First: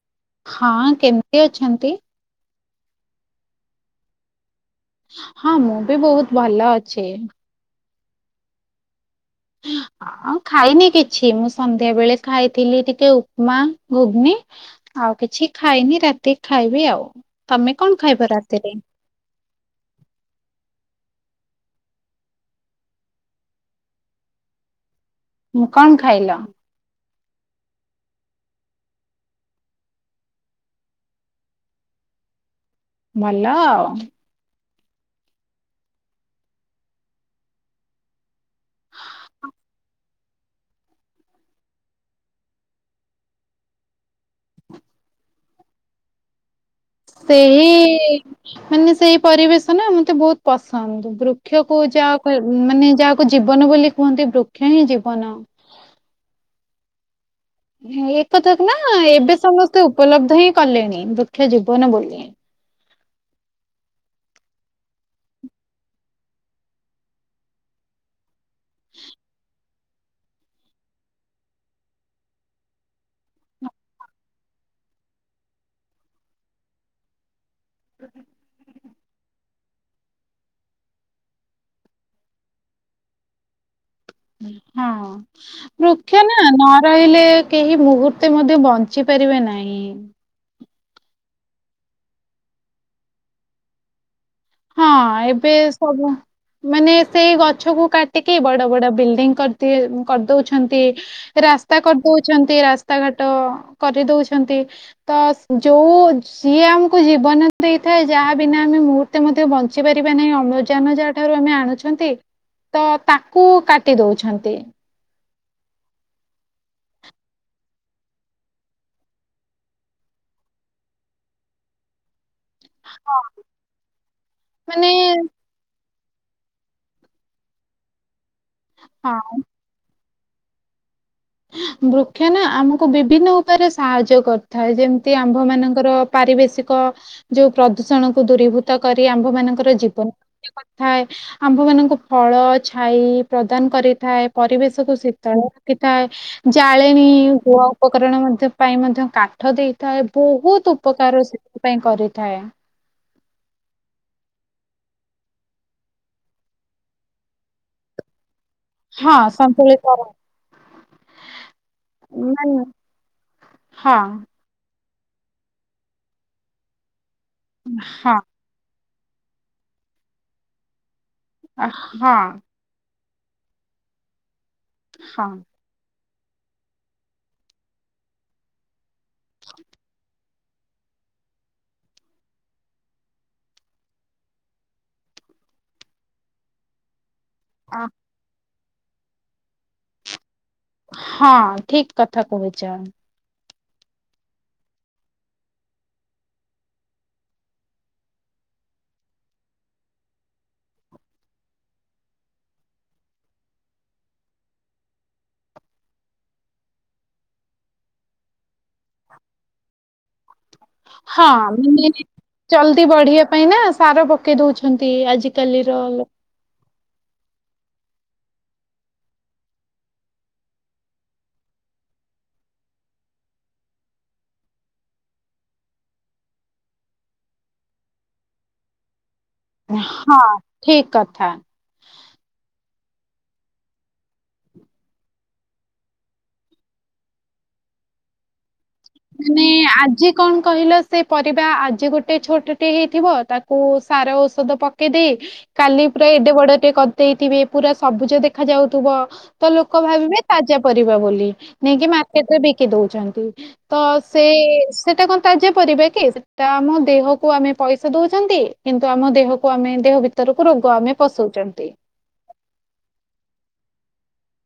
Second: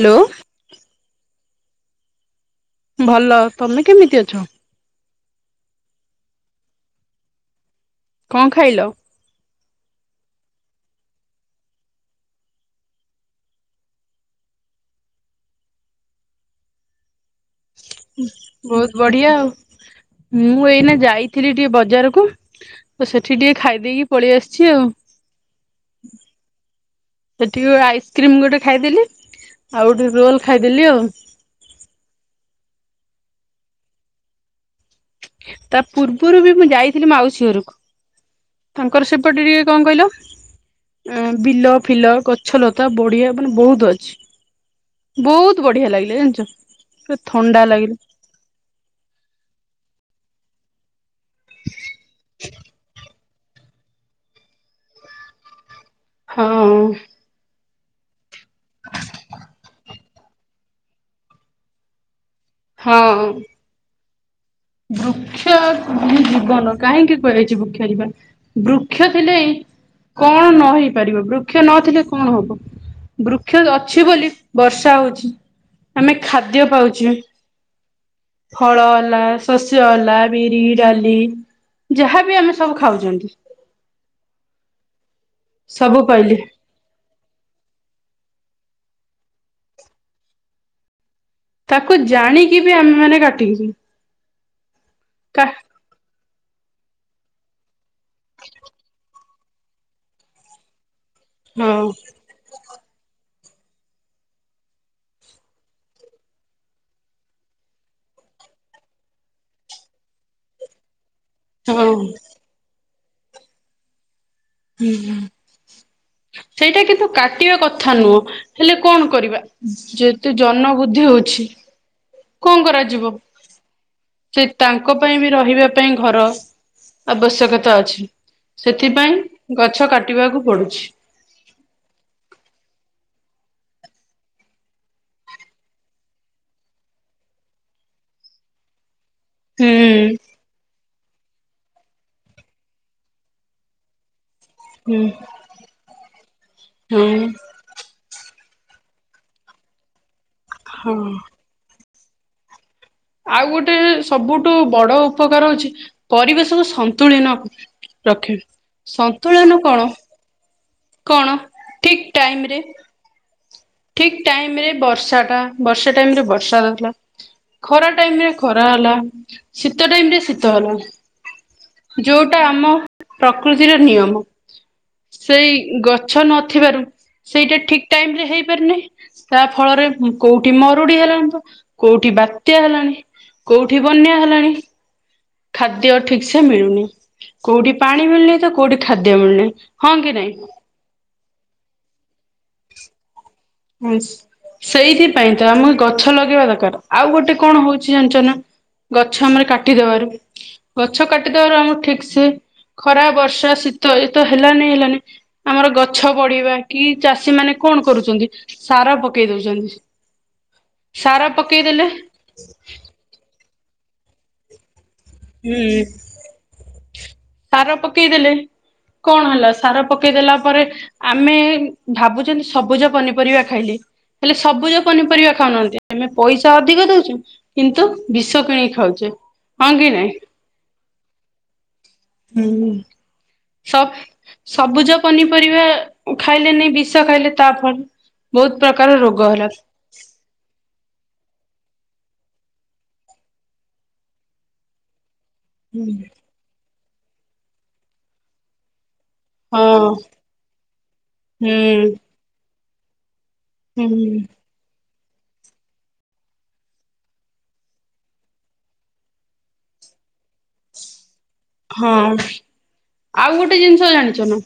Hello ହଁ କେମତି ଅଛନ୍ତି? ଭଲ ତମେ କେମିତି ଅଛ? ହଁ ମୁଁ ବି ବହୁତ ଭଲ ଅଛି। କଣ ଖାଇଲ? ହଁ ଖାଇନି କିଛି। ମୁଁ ସନ୍ଧ୍ୟା ବେଳେ ଖାଇଥିଲି, ଟିକେ ଉପମା ଘୁଗ୍ ନି ଆଉ କିଛି ଖାଇନି ରାତିକି ଖାଇବି ଆଉ ତମେ କଣ ଖାଇବ ରାତିରେ? ବହୁତ ବଢିଆ ଆଉ ମୁଁ ଏଇନା ଯାଇ ଥିଲି ଟିକେ ବଜାରକୁ ତ, ସେଠି ଟିକେ ଖାଇ ଦେଇଇକି ପଳେଇ ଆସିଛି ଆଉ। ହୁଁ କଣ ଖାଇଲ? ସେଠିକି ଆଇସ୍କ୍ରିମ ଗୋଟେ ଖାଇଦେଲି, ଆଉ ଗୋଟେ ରୋଲ ଖାଇଦେଲି ଆଉ। [inaudible] ଭଲ ଆଉ। ତା ପୂର୍ବରୁ ବି, ମୁଁ ଯାଇଥିଲି ମାଉସୀ ଘରକୁ। ତାଙ୍କର ସେପଟେ ଟିକେ କଣ କହିଲ ଆ ବିଲ ଫିଲ ଗଛଲତା ବଢିଆ ମାନେ ବହୁତ ଅଛି। ବହୁତ ବଢିଆ ଲାଗିଲା ଜାଣିଛ। ପୁରା ଥଣ୍ଡା ଲାଗିଲା ସେହି ମାନେ ସେଇ ପରିବେଶ ନା ମତେ ବହୁତ ପସନ୍ଦ। ବୃକ୍ଷକୁ ଯାହା ମାନେ ଯାହାକୁ, ଜୀବନ ବୋଲି କୁହନ୍ତି ବୃକ୍ଷ ହିଁ ଜୀବନ। ହଁ। ଏ କଥାକୁ ନା ଏବେ, ସମସ୍ତେ ଉପଲବ୍ଧ ହିଁ କଲେଣି ବୃକ୍ଷ ଜୀବନ ବୋଲି। ହଁ ବୃକ୍ଷ ହଁ ଜୀବନ କାହିଁକି କୁହାଯାଇଛି? ବୃକ୍ଷ ଜୀବନ ବୃକ୍ଷ ଥିଲେ କଣ ନ ହେଇପାରିବ। ବୃକ୍ଷ ନଥିଲେ କଣ ହବ? ବୃକ୍ଷ ଅଛି ବୋଲି ବର୍ଷା ହଉଛି, ଆମେ ଖାଦ୍ୟ ପାଉଛେ ଫଳ ହେଲା। ଶସ୍ୟବାଲା ବିରି, ଡାଲି ଯାହାବି ଆମେ ସବୁ ଖାଉଛନ୍ତି ହଁ ସବୁ ବୃକ୍ଷ ପାଇଲେ ନା ନ ରହିଲେ କେହି ମୁହୂର୍ତ୍ତେ ମଧ୍ୟ ବଞ୍ଚି ପାରିବେ ନାହିଁ ତାକୁ ଜାଣିକି ବି ଆମେ ମାନେ କାଟିକିଛୁ ହଁ ଏବେ ସବୁ ମାନେ ସେଇ ଗଛ କୁ କାଟିକି ବଡ ବଡ ବିଲଡିଂ କରିଦି କରିଦଉଛନ୍ତି। ରାସ୍ତା ହଁ କରିଦଉଛନ୍ତି ରାସ୍ ରାଘାଟ କରିଦଉଛନ୍ତି ତ ଯୋଉ ଯିଏ ଆମକୁ ଜୀବନ ଦେଇ ଯାହା ବିନା ଆମେ ମୁତ୍ ଏତେ ମଧ୍ୟ ବଞ୍ଚି ପାରିବା ନାହିଁ ଅମ୍ଳଜାନ ଯାହା ଠାରୁ ଆମେ ହଁ ଆଣୁଛନ୍ତି ତ ତାକୁ କାଟି ଦଉଛନ୍ତି। ହୁଁ ହ। ସେଇଟା କିନ୍ତୁ କାଟିବା କଥା ନୁହଁ ହେଲେ କଣ କରିବା ଯେହେତୁ ଜନ ବୁଦ୍ଧି ହଉଛି। ପକ୍ଷୀ କଣ କରାଯିବ ହଁ, ସେ ମାନେ ତାଙ୍କ ପାଇଁ ବି ରହିବା। ଆବଶ୍ୟ ସେଥି ହଁ ଗ କଟକୁ ପଡୁଛି। ବୃକ୍ଷ ନା ଆମକୁ ବିଭିନ୍ନ ଉପାୟରେ ସାହାଯ୍ୟ କରିଥାଏ ଯେମିତି ଆମ୍ଭ ମାନଙ୍କର ପାରିବେଶିକ ଯୋଉ ପ୍ରଦୂଷଣ କୁ ଦୂରୀଭୂତ କରି ଆମ୍ଭ ମାନଙ୍କର ଜୀବନ ହୁଁ ଥାଏ ଆମ୍ଭ ମାନଙ୍କୁ ଫଳ ଛାଇ ପ୍ରଦାନ କରିଥାଏ। ପରିବେଶକୁୁ ହୁଁ ଶୀତଳ ରଖିଥାଏ, ଜାଳେଣି ହଁ ଗୁଆ ଉପକରଣ ପାଇଁ ମଧ୍ୟ କାଠ ଦେଇଥାଏ ବହୁତ ହଁ। ଉପକାର ସେଥିପାଇଁ କରିଥାଏ। ଆଉ ଗୋଟେ ସବୁଠୁ ବଡ ଉପକାର ହଉଛି ପରିବେଶ ତ ସନ୍ତୁଳନ କ ରଖେ ହଁ ସନ୍ତୁଳନ କଣ? ସନ୍ତୁଳିତ କଣ ଠିକ ଟାଇମରେ ମାନେ ହଁ ଠିକ ଟାଇମ ବର୍ଷା ଟା ବର୍ଷା ଟାଇମ ରେ ବର୍ଷା ଦେଲା ଖରା ହଁ ଟାଇମ ରେ ଖରା ହେଲା। ଶୀତ ଟାଇମ ରେ ଶୀତ ହେଲା ହଁ ଯୋଉଟା ଆମ ପ୍ରକୃତିର ନିୟମ ସେଇ ହଁ ଗଛ ମିଛ ନଥିବାରୁ ସେଇଟା ଠିକ ଟାଇମ ରେ ହେଇପାରୁନି ତା ଫଳରେ କୋଉଠି ମରୁଡି ହେଲାଣି ତ କୋଉଠି ବାତ୍ୟା ହେଲାଣି କୋଉଠି ବନ୍ୟା ହେଲାଣି। ଖାଦ୍ୟ ଠିକ ସେ ମିଳୁନି କୋଉଠି ପାଣି ମିଳୁନି ତ କୋଉଠି ଖାଦ୍ୟ ମିଳିଲ ହଁ କି ନାଇଁ ହଁ ଠିକ କଥା କହୁଛ ହୁଁ। ସେଇଥିପାଇଁ ତ ଆମକୁ ଗଛ ଲଗେଇବା ଦରକାର ଆଉ ଗୋଟେ କଣ ହଉଛି ଅଞ୍ଚନା ଗଛ ଆମର କାଟିଦବାରୁ ଗଛ କାଟିଦବାରୁ ଆମର ଠିକ ସେ ଖରା ବର୍ଷା ଶୀତ ଏତ ହେଲାନି, ହେଲାନି ଆମର ଗଛ ବଢିବା କି ଚାଷୀ ମାନେ କଣ କରୁଛନ୍ତି ସାର ପକେଇ ଦଉଛନ୍ତି। ସାର ହଁ ପକେଇଦେଲେ ଚଲଦି ବଢିବା ପାଇଁ ନା ସାର ପକେଇ ଦଉଛନ୍ତି। ହୁଁ ଆଜିକାଲିର ସାର ପକେଇଦେଲେ କଣ ହେଲା ସାର ପକେଇ ଦେଲା ପରେ ଆମେ ଭାବୁଛନ୍ତି, ସବୁଜ ପନିପରିବା ଖାଇଲେ ହେଲେ ସବୁଜ ପନିପରିବା ଖାଉନାହାନ୍ତି, ଆମେ ପଇସା ଅଧିକ ଦଉଛୁ କିନ୍ତୁ ବିଷ କିଣିକି ଖାଉଛେ କି ନାଇଁ ହଁ ଠିକ କଥା ହଁ ସବ ସବୁଜ ପନିପରିବା ଖାଇଲେ ନାଇ ବିଷ ଖାଇଲେ ତା ଫରେ ବହୁତ ପ୍ରକାର ରୋଗ ମାନେ ହେଲା ଆଜି କଣ କହିଲ ସେ ପରିବା ଆଜି ଗୋଟେ ଗୋଟେ ଛୋଟ ଟେ ହେଇଥିବ ତାକୁ ସାର ଔଷଧ ପକେଇ ଦେଇେଇ କାଲି ପୁରା ଏଟେ ବଡ ଟିକେ ଦେଇଥିବେ ପୁରା ସବୁଜ ଦେଖାଯାଉଥିବ। ତ ଲୋକ ହଁ ଭାବିବେ ତାଜା ପରିବା ବୋଲି ହୁଁ ନେଇାଇକି ମାର୍କେଟରେ ବିକି ଦଉଛନ୍ତି। ତ ହୁଁ ସେଇ ସେଟା କଣ ତା ପରିବା କି ସେଟା ଆମ ଦେହକୁ ଆମେ ପଇସା ଦଉଛନ୍ତି କିନ୍ତୁ ଆମ ଦେହକୁ ଆମେ ଦେହ ଭିତରକୁ ରୋଗ ଆମେ ପଶୁଛୁ ହଁ ଆଉ ଗୋଟେ ଜିନିଷ ଜାଣିଛ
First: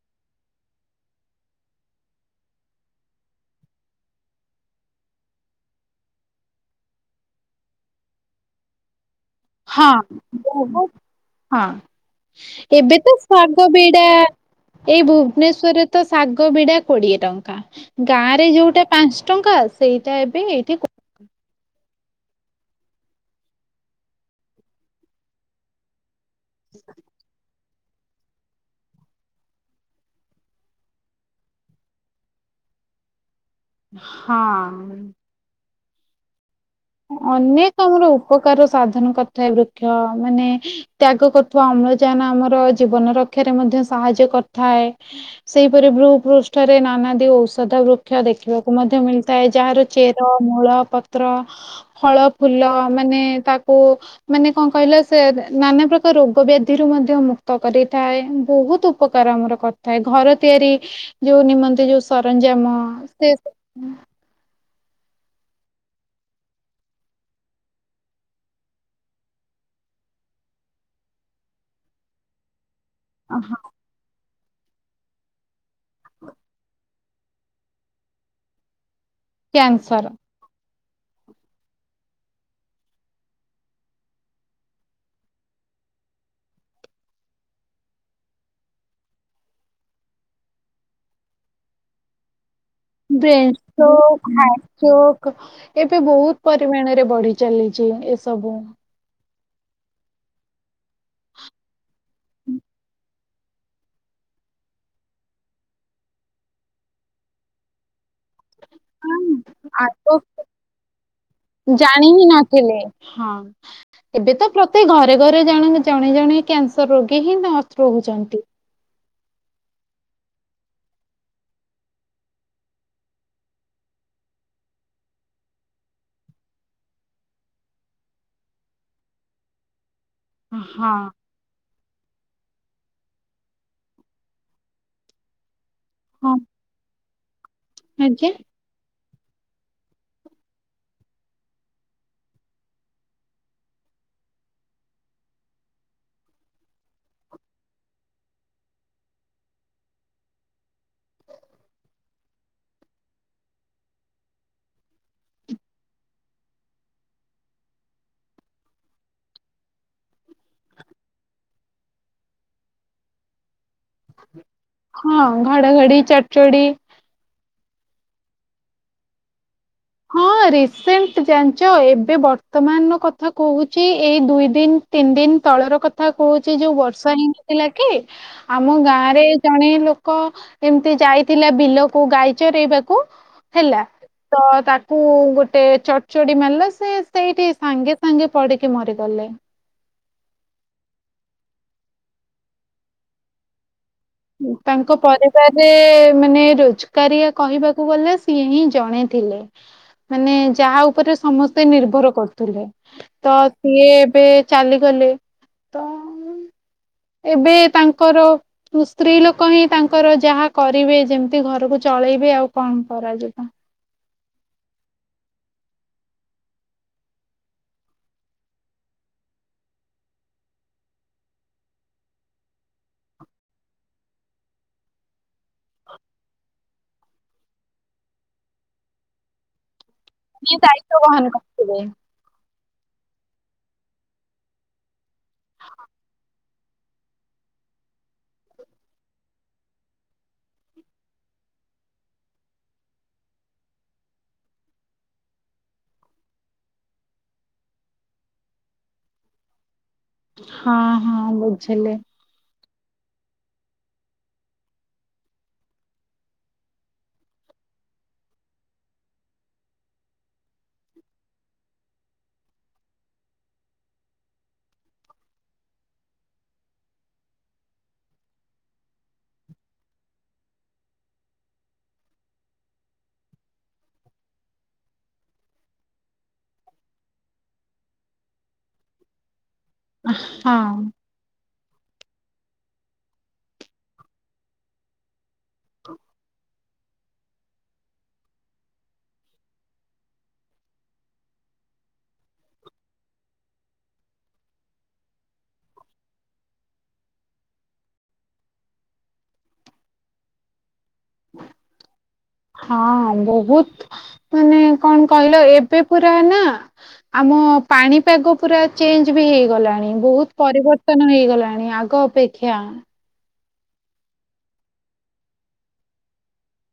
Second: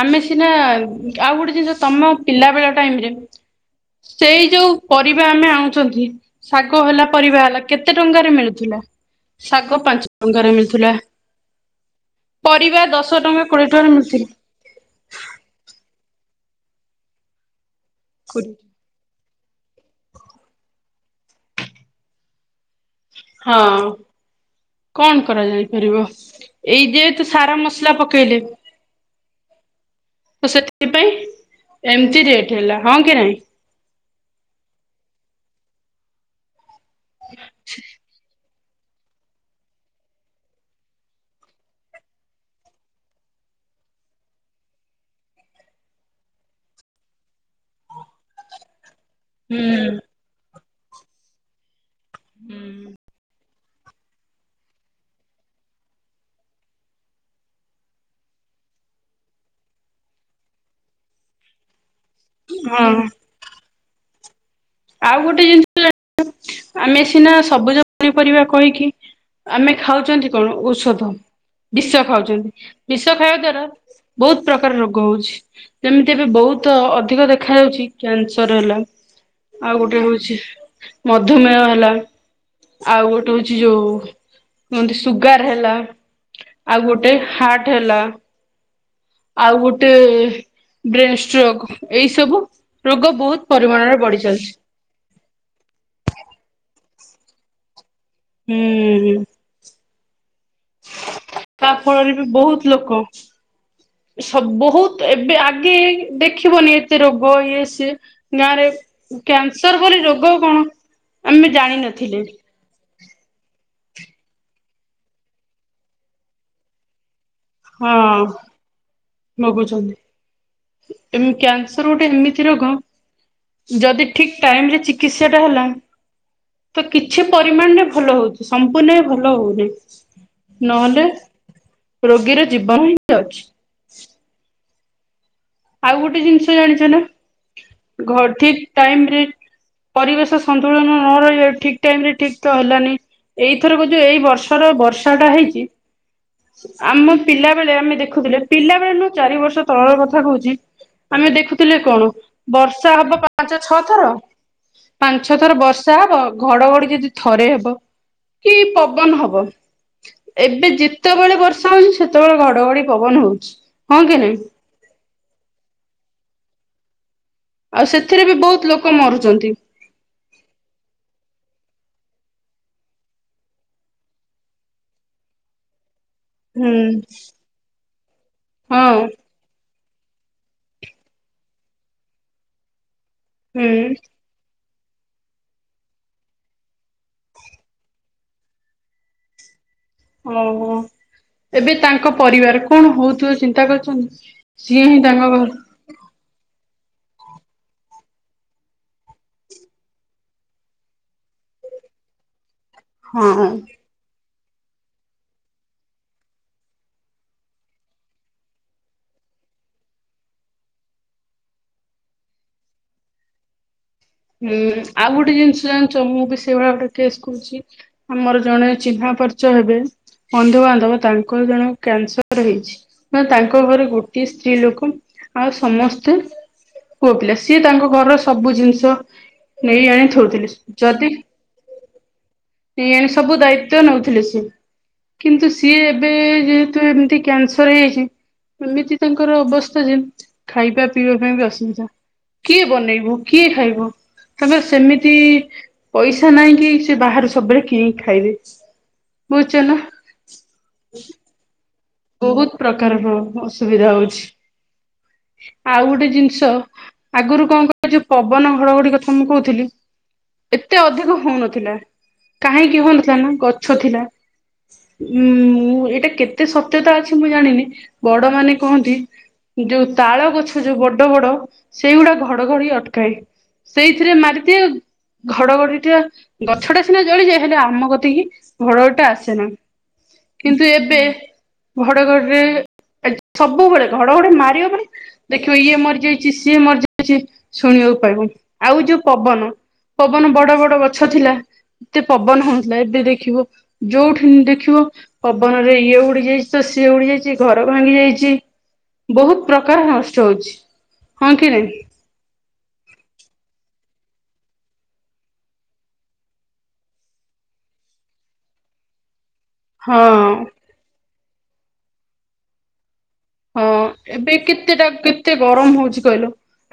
ଆମେ ସିନା ଆଉ ଗୋଟେ ଜିନିଷ ତମ ପିଲା ବେଳ ଟାଇମରେ । ସେଇ ଯୋଉ ପରିବା ଆମେ ଆଣୁଛନ୍ତି ଶାଗ ହେଲା ପରିବା ହେଲା କେତେ ଟଙ୍କାରେ ମିଳୁଥିଲା? ଶାଗ ହଁ ପାଞ୍ଚ ଟଙ୍କାରେ ବହୁତ ମିଳୁଥିଲା । ହଁ ଏବେ ତ ଟଙ୍କା ଶାଗ କୋଡିଏ ଟଙ୍କାରେ ବିଡା ମିଳୁଥିଲା। ଏଇ ଭୁବନେଶ୍୍ୱରରେ ତ ଶାଗ ବିଡା କୋଡିଏ ଟଙ୍କା ଗାଁ ହଁ ରେ ଯୋଉଟା ପାଞ୍ଚ ଟଙ୍କା ସେଇଟା ଏବେ ଏଇଠି ହଁ କଣ କରାଯାଇପାରିବ ଏଇ ଯେହେତୁ ସାରା ମସ ଥିଲା ପକେଇଲେ ତ ସେଥିପାଇଁ ଏମିତି ରେଟ ହେଲା ହଁ କି ନାଇଁ ହଁ ଅନେକ ଆମର ଉପ କାର ସାଧନ କରିଥାଏ ବୃକ୍ଷ ମାନେ ତ୍ୟାଗ କରୁଥିବା ଅମ୍ଳଜାନ ଆମର ଜୀବନ ରକ୍ଷା ମଧ୍ୟ ସାହାଯ୍ୟ କରିଥାଏ ସେହିପରି ଭୃ ପୃଷ୍ଠରେ ନାନାଦି ଔଷଧ ବୃକ୍ଷ ଦେଖିବାକୁ ମଧ୍ୟ ମଧ୍ୟ ମିଳିଥାଏ ଯାହାର ହୁଁ ଚେର ମୂଳ ପତ୍ର । ଫଳ ଫୁଲ ମାନେ ତା ମାନେ କଣ କହିଲା ସେ ନାନା ପ୍ରକାର ରୋଗ ବ୍ୟାଧିରୁ ମଧ୍ୟ ମୁକ୍ତ କରିଥାଏ ବହୁତ ଉପକାର ଆମର କରିଥାଏ ଘର ତିଆରି ଯୋଉ ନିମନ୍ତେ ଯୋଉ ସରଞ୍ଜାମ ହଁ ସେ ଆଉ ଗୋଟେ ଜିନିଷ [unintelligible] ଆମେ ସିନା ସବୁଜ ପନିପରିବା କହିକି ଆମେ ଖାଉଛନ୍ତି କଣ ଔଷଧ ବିଷ ଖାଉଛନ୍ତି ବିଷ ଖାଇବା ଦ୍ଵାରା ବହୁତ ପ୍ରକାର ରୋଗ ହଉଛି ଯେମିତି ଏବେ ବହୁତ ଅଧିକ ଦେଖାାଯାଉଛି କ୍ୟାନସର ହେଲା ଆଉ ଗୋଟେ କ୍ୟାନସର ହଉଚି ମଧୁମେୟ ହେଲା। ଆଉ ଗୋଟେ ହଉଛି ଯୋଉ କୁହନ୍ତି ସୁଗାର ହେଲା। ଆଉ ଗୋଟେ ହାଟ୍ ହେଲା ଆଉ ଗୋଟେ ବ୍ରେନ୍ ଷ୍ଟ୍ରୋକ ଏଇ ସବୁ। ରୋଗ ବହୁତ ପରିମାଣରେ ବଢି ଚାଲି ହାଟ୍ ଚୋକ୍ ଏବେ ବହୁତ ପରିମାଣରେ ବଢି ଚାଲିଚି ଏତ୍ ହୁଁ ହୁଁ। ତା ଫଳରେ ବି ବହୁତ ଲୋକ। ସ ବହୁତ ଏବେ ଆଗେ ଦେଖିବନି ଏତେ ରୋଗ ଇଏ ସିଏ । ଗାଁ ରେ କ୍ୟାନସର ବୋଲି ଆଗ ରୋଗ କଣ ଆମେ ଜାଣି ଜାଣିନଥିଲେ ହିଁ ନାଥିଲେ ହଁ। ଏବେ ତ ପ୍ରତି ଘରେ ଘରେ ଜଣେ ଜଣେ ଜଣେ କ୍ୟାନସର ରୋଗୀ କେହି ନର୍ଥ ରହୁଚନ୍ତି। ଭୋଗୁଚନ୍ତି ଏମ୍ କ୍ୟାନସର ଗୋଟେ ଏମିତି ରୋଗ ଯଦି ଠିକ ଟାଇମ ରେ ଚିକିତ୍ସା ଟା ହେଲା ତ କିଛି ପରିମାଣ ରେ ଭଲ ହଉଛି ସମ୍ପୂର୍ଣ୍ଣ ଏ ଭଲ ହଉନି। ହଁ। ନହେଲେ ରୋଗୀର ଜୀବନ ହିଁ ଯାଉଚି। ଆଉ ଗୋଟେ ହଁ ଜିନିଷ ଜାଣିଚ ନା ଘ ଆଜ୍ଞା ଠିକ ଟାଇମ ରେ ପରିବେଶ ସନ୍ତୁଳନ ନ ରହିଲେ ଠିକ୍ ଟାଇମ୍ ରେ ଠିକ୍ ତ ହେଲାନି। ଏଇଥରକ ଯୋଉ ଏଇ ବର୍ଷର ବର୍ଷା ଟା ହେଇଚି ଆମ ପିଲା ବେଳେ ଆମେ ଦେଖୁଥିଲେ ପିଲା ବେଳେ ନୁ ଚାରି ବର୍ଷ ତଳର କଥା ଥା କହୁଛି ଆମେ ଦେଖୁଥିଲେ କଣ ବର୍ଷା ହବ ପାଞ୍ଚ ଛଅ ଥର ପାଞ୍ଚ ଛଥର ବର୍ଷା ହବ ଘଡଘଡି ଯଦି ଥରେ ହବ। କି ପବନ ହବ। ଏବେ ଯେତେବେଳେ ବର୍ଷା ହଉଛି ସେତେବେଳେ ଘଡଘଡି ପବନ ହଉଚି ହଁ କି ନାଇଁ? ହଁ ଘଡ଼ଘଡ଼ି ଚଡ୍ ଚଡି ଆଉ ସେଥିରେ ବି ବହୁତ ଲୋକ ମରୁଚନ୍ତି। ହଁ ରିସେଣ୍ଟ ଜାଣିଛ ଏବେ ବର୍ତ୍ତମାନ ର କଥା କହୁଛି ଏଇ ଦୁଇ ଦିନ ତିନ୍ ଦିନ ତଳର କ ଥା କହୁଛି ହୁଁ ଯୋଉ ବର୍ଷା ହେଇନଥିଲା କି ଆମ ଗାଁ ହଁ ରେ ଜଣେ ଲୋ କ ଏମିତି ଯାଇଥିଲା ବିଲକୁ ଗାଈ ଚରେଇବାକୁ ହୁଁ ହେଲା ତ ତାକୁ କୁ ଗୋଟେ ଚଡ୍ ଚଡି ମାରିଲା ସେ ସେଇଠି ସାଙ୍ଗେ ସାଙ୍ଗେ ପଡିକି ମରିଗଲେ। ଓହୋ ଏବେ ତାଙ୍କ ପରିବାର କଣ ହଉଥିଵେ ଚିନ୍ତା କରୁଚନ୍ତି। ତାଙ୍କ ପରିବାରରେ ମାନେ ରୋଜ୍ କାରିଆ କହିବାକୁ ଗଲେ ସିଏ ହିଁ ଜଣେଥିଲେ। ମାନେ ଯାହା ଉପରେ ସମସ୍ତେ ନିର୍ଭର କରୁଥିଲେ ତ ହଁ। ସିଏ ଏବେ ଚାଲିଗଲେ ତ ଏବେ ତାଙ୍କର ସ୍ତ୍ରୀ ଲୋକ ହିଁ ତାଙ୍କର ଯାହା କରିବେ ଯେମିତି ଘରକୁ ଚଳେଇବେ ଆଉ କଣ କରାଯିବ। ହୁଁ ଆଉ ଗୋଟେ ଜିନିଷ ଜାଣିଚ ମୁଁ ବି ସେଇଭଳିଆ ଗୋଟେ କେସ୍ କହୁଚି ଆମର ଜଣେ ଚିହ୍ନା ପର୍ଚ୍ଚ ହେବେ। ବନ୍ଧୁବାନ୍ଧବ ତାଙ୍କର ଜଣଙ୍କୁ କ୍ୟାନସର ହେଇଛି ନା ତାଙ୍କ ଘରେ ଗୋଟିଏ ସ୍ତ୍ରୀ ଲୋକ ଆଉ ସମସ୍ତେ ପୁଅ ପିଲା ସିଏ ତାଙ୍କ ଘରର ସବୁ ଜିନିଷ ନେଇ ଆଣେ ଥୋଉଥିଲେ କିଏ ଦାୟିତ୍ୱ ଯଦି ବହନ କରିଥିବେ ସିଏ ସବୁ ଦାୟିତ୍ଵ ନଉଥିଲେ ସି କିନ୍ତୁ ସିଏ ଏବେ ଜେହେ ଏମିତି କ୍ୟାନ୍ ସର ହେଇଯାଇଚି ଏମିତି ତାଙ୍କର ଅବସ୍ଥା ଯେ ଖାଇବା ପିଇବା ପାଇଁ ବି ଅସୁବିଧା। କିଏ ବନେଇବୁ କିଏ ଖାଇବୁ? ତପ ସେମିତି ପଇସା ନାହିଁ କିି ସେ ବାହାରୁ ସବୁବେଳେ କିନିଖାଇବେି ବୁଝିଛ ନା ହଁ ହଁ ବୁଝିଲେ ବହୁତ ପ୍ରକାରର ଅସୁବିଧା ହଉଛି । ଆଉ ଗୋଟେ ଜିନିଷ ଆଗରୁ କଣ କ ପବନ ହଡଘଡି କଥା ମୁଁ କହୁଥିଲି ଏତେ ଅଧିକ ହଉନଥିଲା କାହିଁକି ହଉନଥିଲା ନା ଗଛ ଥିଲା ଉଁ ମୁଁ ଏଇଟା କେତେ ସତ୍ୟତା ଅଛି ମୁଁ ଜାଣିନି ବଡ ମାନେ କୁହନ୍ତି । ଯୋଉ ତାଳ ଗଛ ଯୋଉ ବଡ ବଡ ସେଇଗୁଡା ଘଡଘଡି ଅଟକାଏ ସେଇଥିରେ ମାରିଦିଏ । ଘଡଘଡି ଗଛ ଟା ସିନା ଜଳିଯାଏ ହେଲେ ଆମ କତିକି ଘଡଘଡିଟା ଆସେନା କିନ୍ତୁ ହଁ। ଏବେ ଘଡଘରରେ ସବୁବେଳେ ଘଡଘଡ ମାରିବ ମାନ ଦେଖିବ ଇଏ ମରିଯାଇଛି ସିଏ ମରିଯାଇଛି ଶୁଣିବ ଆଉ ଯୋଉ ପବନ ପବନ ବଡ ବଡ ଗଛ ଥିଲା ଏତେ ପବନ ହଉଥିଲା ଏବେ ଦେଖିବ ଯୋଉଠି ଦେଖିବ ପବନରେ ଇଏ ଉଡି ଯାଇ ସି ଉଡି ଯାଇଛି ଘର ଭାଙ୍ଗି ଯାଇଛି ବହୁତ ପ୍ରକାର ନଷ୍ଟ ହଉଛି ହଁ କିରେ ହଁ ବହୁତ ମାନେ କଣ କହିଲ ଏବେ ପୁରା ନା ଆମ ପାଣିପାଗ ପୁରା ଚେଞ୍ଜ ବି ହେଇଗ ଗଲାଣି ହଁ ବହୁତ ପରିବର୍ତ୍ତନ ହେଇଗଲାଣି ଆଗ ଅପେକ୍ଷା ହଁ ଏବେ କେତେଟା କେତେ ଗରମ ହଉଛି କହିଲ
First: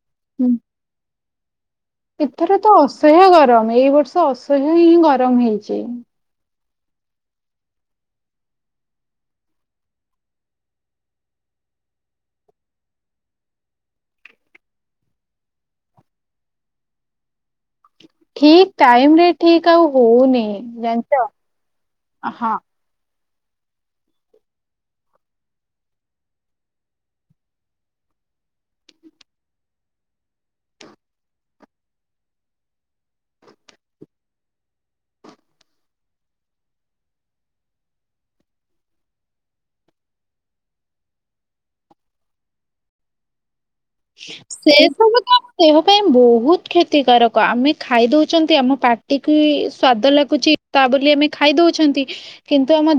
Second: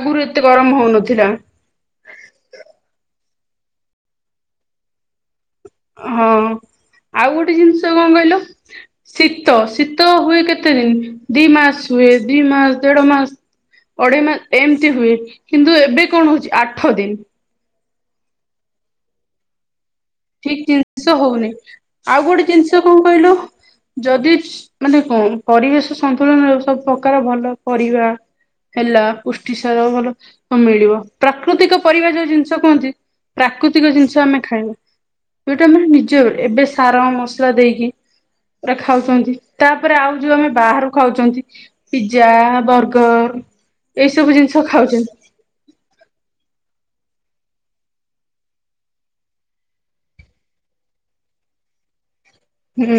ଆଗରୁ ଏତେ ଗରମ ହଉନଥିଲା । ଏଥର ତ ଅସହ୍ୟ ଗରମ ଏଇ ବର୍ଷ ଅସହ୍ୟ ହିଁ ଗରମ ହେଇଛି । ହଁ ଆଉ ଗୋଟେ ଜିନିଷ କଣ କହିଲ ଶୀତ ଶୀତ ହୁଏ କେତେ ଦିନ ଦି ମାସ ଶୋଇେ ଦୁଇ ମାସ ଦେଢ଼ ମାସ ଅଢେଇ ମାସ ଏମିତି ହୁଏ କିନ୍ତୁ ଏବେ କଣ ହଉଛି ଆଠ ଦିନ ଠିକ ଟାଇମ ରେ ଠିକ ଆଉ ହଉନି ଠିକ ଜିନିଷ ଜାଣିଛ ହଉନି ଆଉ ଗୋଟେ ହଁ। ଜିନିଷ କଣ କହିଲୁ ଯଦି ମାନେ କ ପରିବେଶ ସନ୍ତୁଳନ ସବୁ ପ୍ରକାର ଭଲ ପରିବା। ହେଲା ପୁଷ୍ଟି ସାର ଭଲ ମିଳିବ ପ୍ରାକୃତିକ ପରିବା ଯୋଉ ଜିନିଷ କୁହନ୍ତି। ପ୍ରାକୃତିକ ଜିନିଷ ଆମେ ଖାଇବା ଏଟା ମାନେ ନିଜ ଏବେ ସାର ମସଲା ଦେଇକି ପୁରା ଖାଉଛନ୍ତି ତାପରେ ଆଉ ଯୋଉ ଆମେ ବାହହାରାରୁ ଖାଉଛନ୍ତି ପିଜଜା ବର୍ଗର ହ। ସେ ସବୁ ତ ଆମ ଦେହ ପାଇଁ ବହୁତ କ୍ଷତି କ୍ଷତିକାରକ ଆମେ ଖାଇ ଦଉଛନ୍ତି ଆମ ପାଟିକୁ ସ୍ଵାଦ ଲାଗୁଛି ତା ବୋଲି ଆମେ ଖାଇଦଉଛନ୍ତି। ନ୍ତି। ହୁଁ।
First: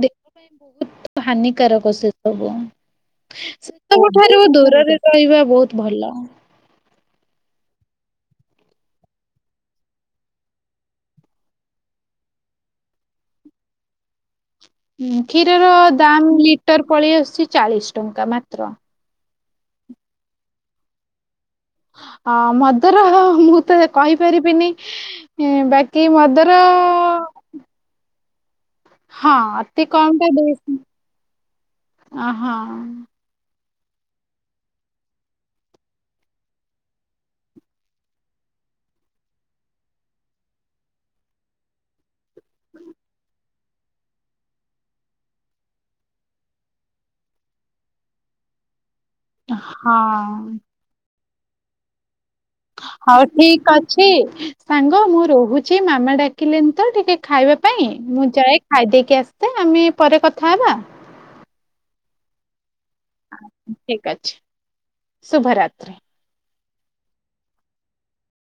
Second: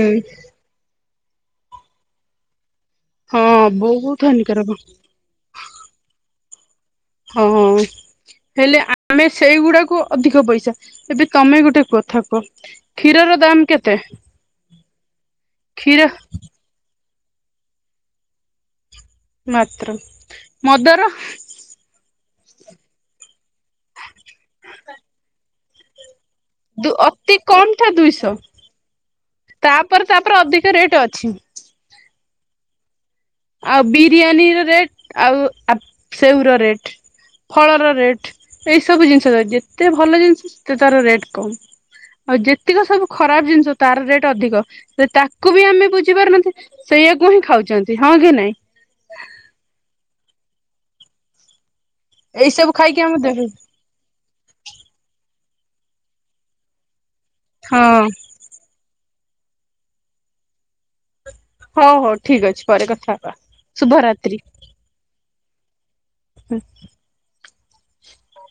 ହାନିିକାରକ ସେ ସବୁ ହଁ ସେ ସବୁ ବହୁତ ଠାରୁ ହାନିକାରକ ଦୂରରେ ରହିବା ବହୁତ ହ। ହଁ ହଁ। ହେଲେ ଆମେ ସେଇଗୁଡାକୁ ଅଧିକ ପଇସା ଏବେ ତମେ ଗୋଟେ କଥା କୁହ କ୍ଷୀରର ଦାମ କେତେ ହଁ କ୍ଷୀରର କ୍ଷୀର ଦାାମ ଲିଟର ପଳେଇ ଆସୁଛି ଚାଳିଶ ଟଙ୍କା ମାତ୍ର ମାତ୍ର ମଦର ଅ ମଦର ମୁଁ ତ କହିପାରିବିନି ବାକି ମଦର ଦୁ ଅତି କମ ଦୁଇଶହ ହଁ ଅତି ତାପରେ କମ ତାପରେ ଅଧିକ ରେଟ ଅଛି। ଅହୋ। ଆଉ ବିରିୟାନୀର ରେଟ୍ ଆଉ ସେଉର ରେଟ୍ ଫଳର ରେଟ୍ ଏଇ ସବୁ ଜିନିଷ ଯେତେ ଭଲ ଜିନିଷ ସେତେ ତାର ରେଟ୍ କମ ଆଉ ଯେତିକ ସବୁ ଖରାପ ଜିନିଷ ତାର ରେଟ ଅଧିକ ସେ ତାକୁ ବି ଆମେ ବୁଝି ପାରୁନାହାନ୍ତି ସେ କୁ ହିଁ ଖାଉଛନ୍ତି ହଁ କି ନାଇଁ- ହଁ। ଏଇ ସବୁ ଖାଇକି ଆମ ହଉ ଦେହ ଠିକ ଅଛି ସାଙ୍ଗ ମୁଁ ରହୁଛି ମାମା ଡାକିଲେନି ତ ଟିକେ ଖାଇବା ପାଇଁ ହଁ ମୁଁ ଯାଏ ଖାଇ ଦେଇେଇକି ଆସେ ଆମେ ପରେ କଥା ହେବା। ହଉ ହଉ ଠିକ ଅଛି ପରେ କଥା ହବା ଶୁଭରାତ୍ରି। ଶୁଭ ରାାତ୍ରି। [unintelligible]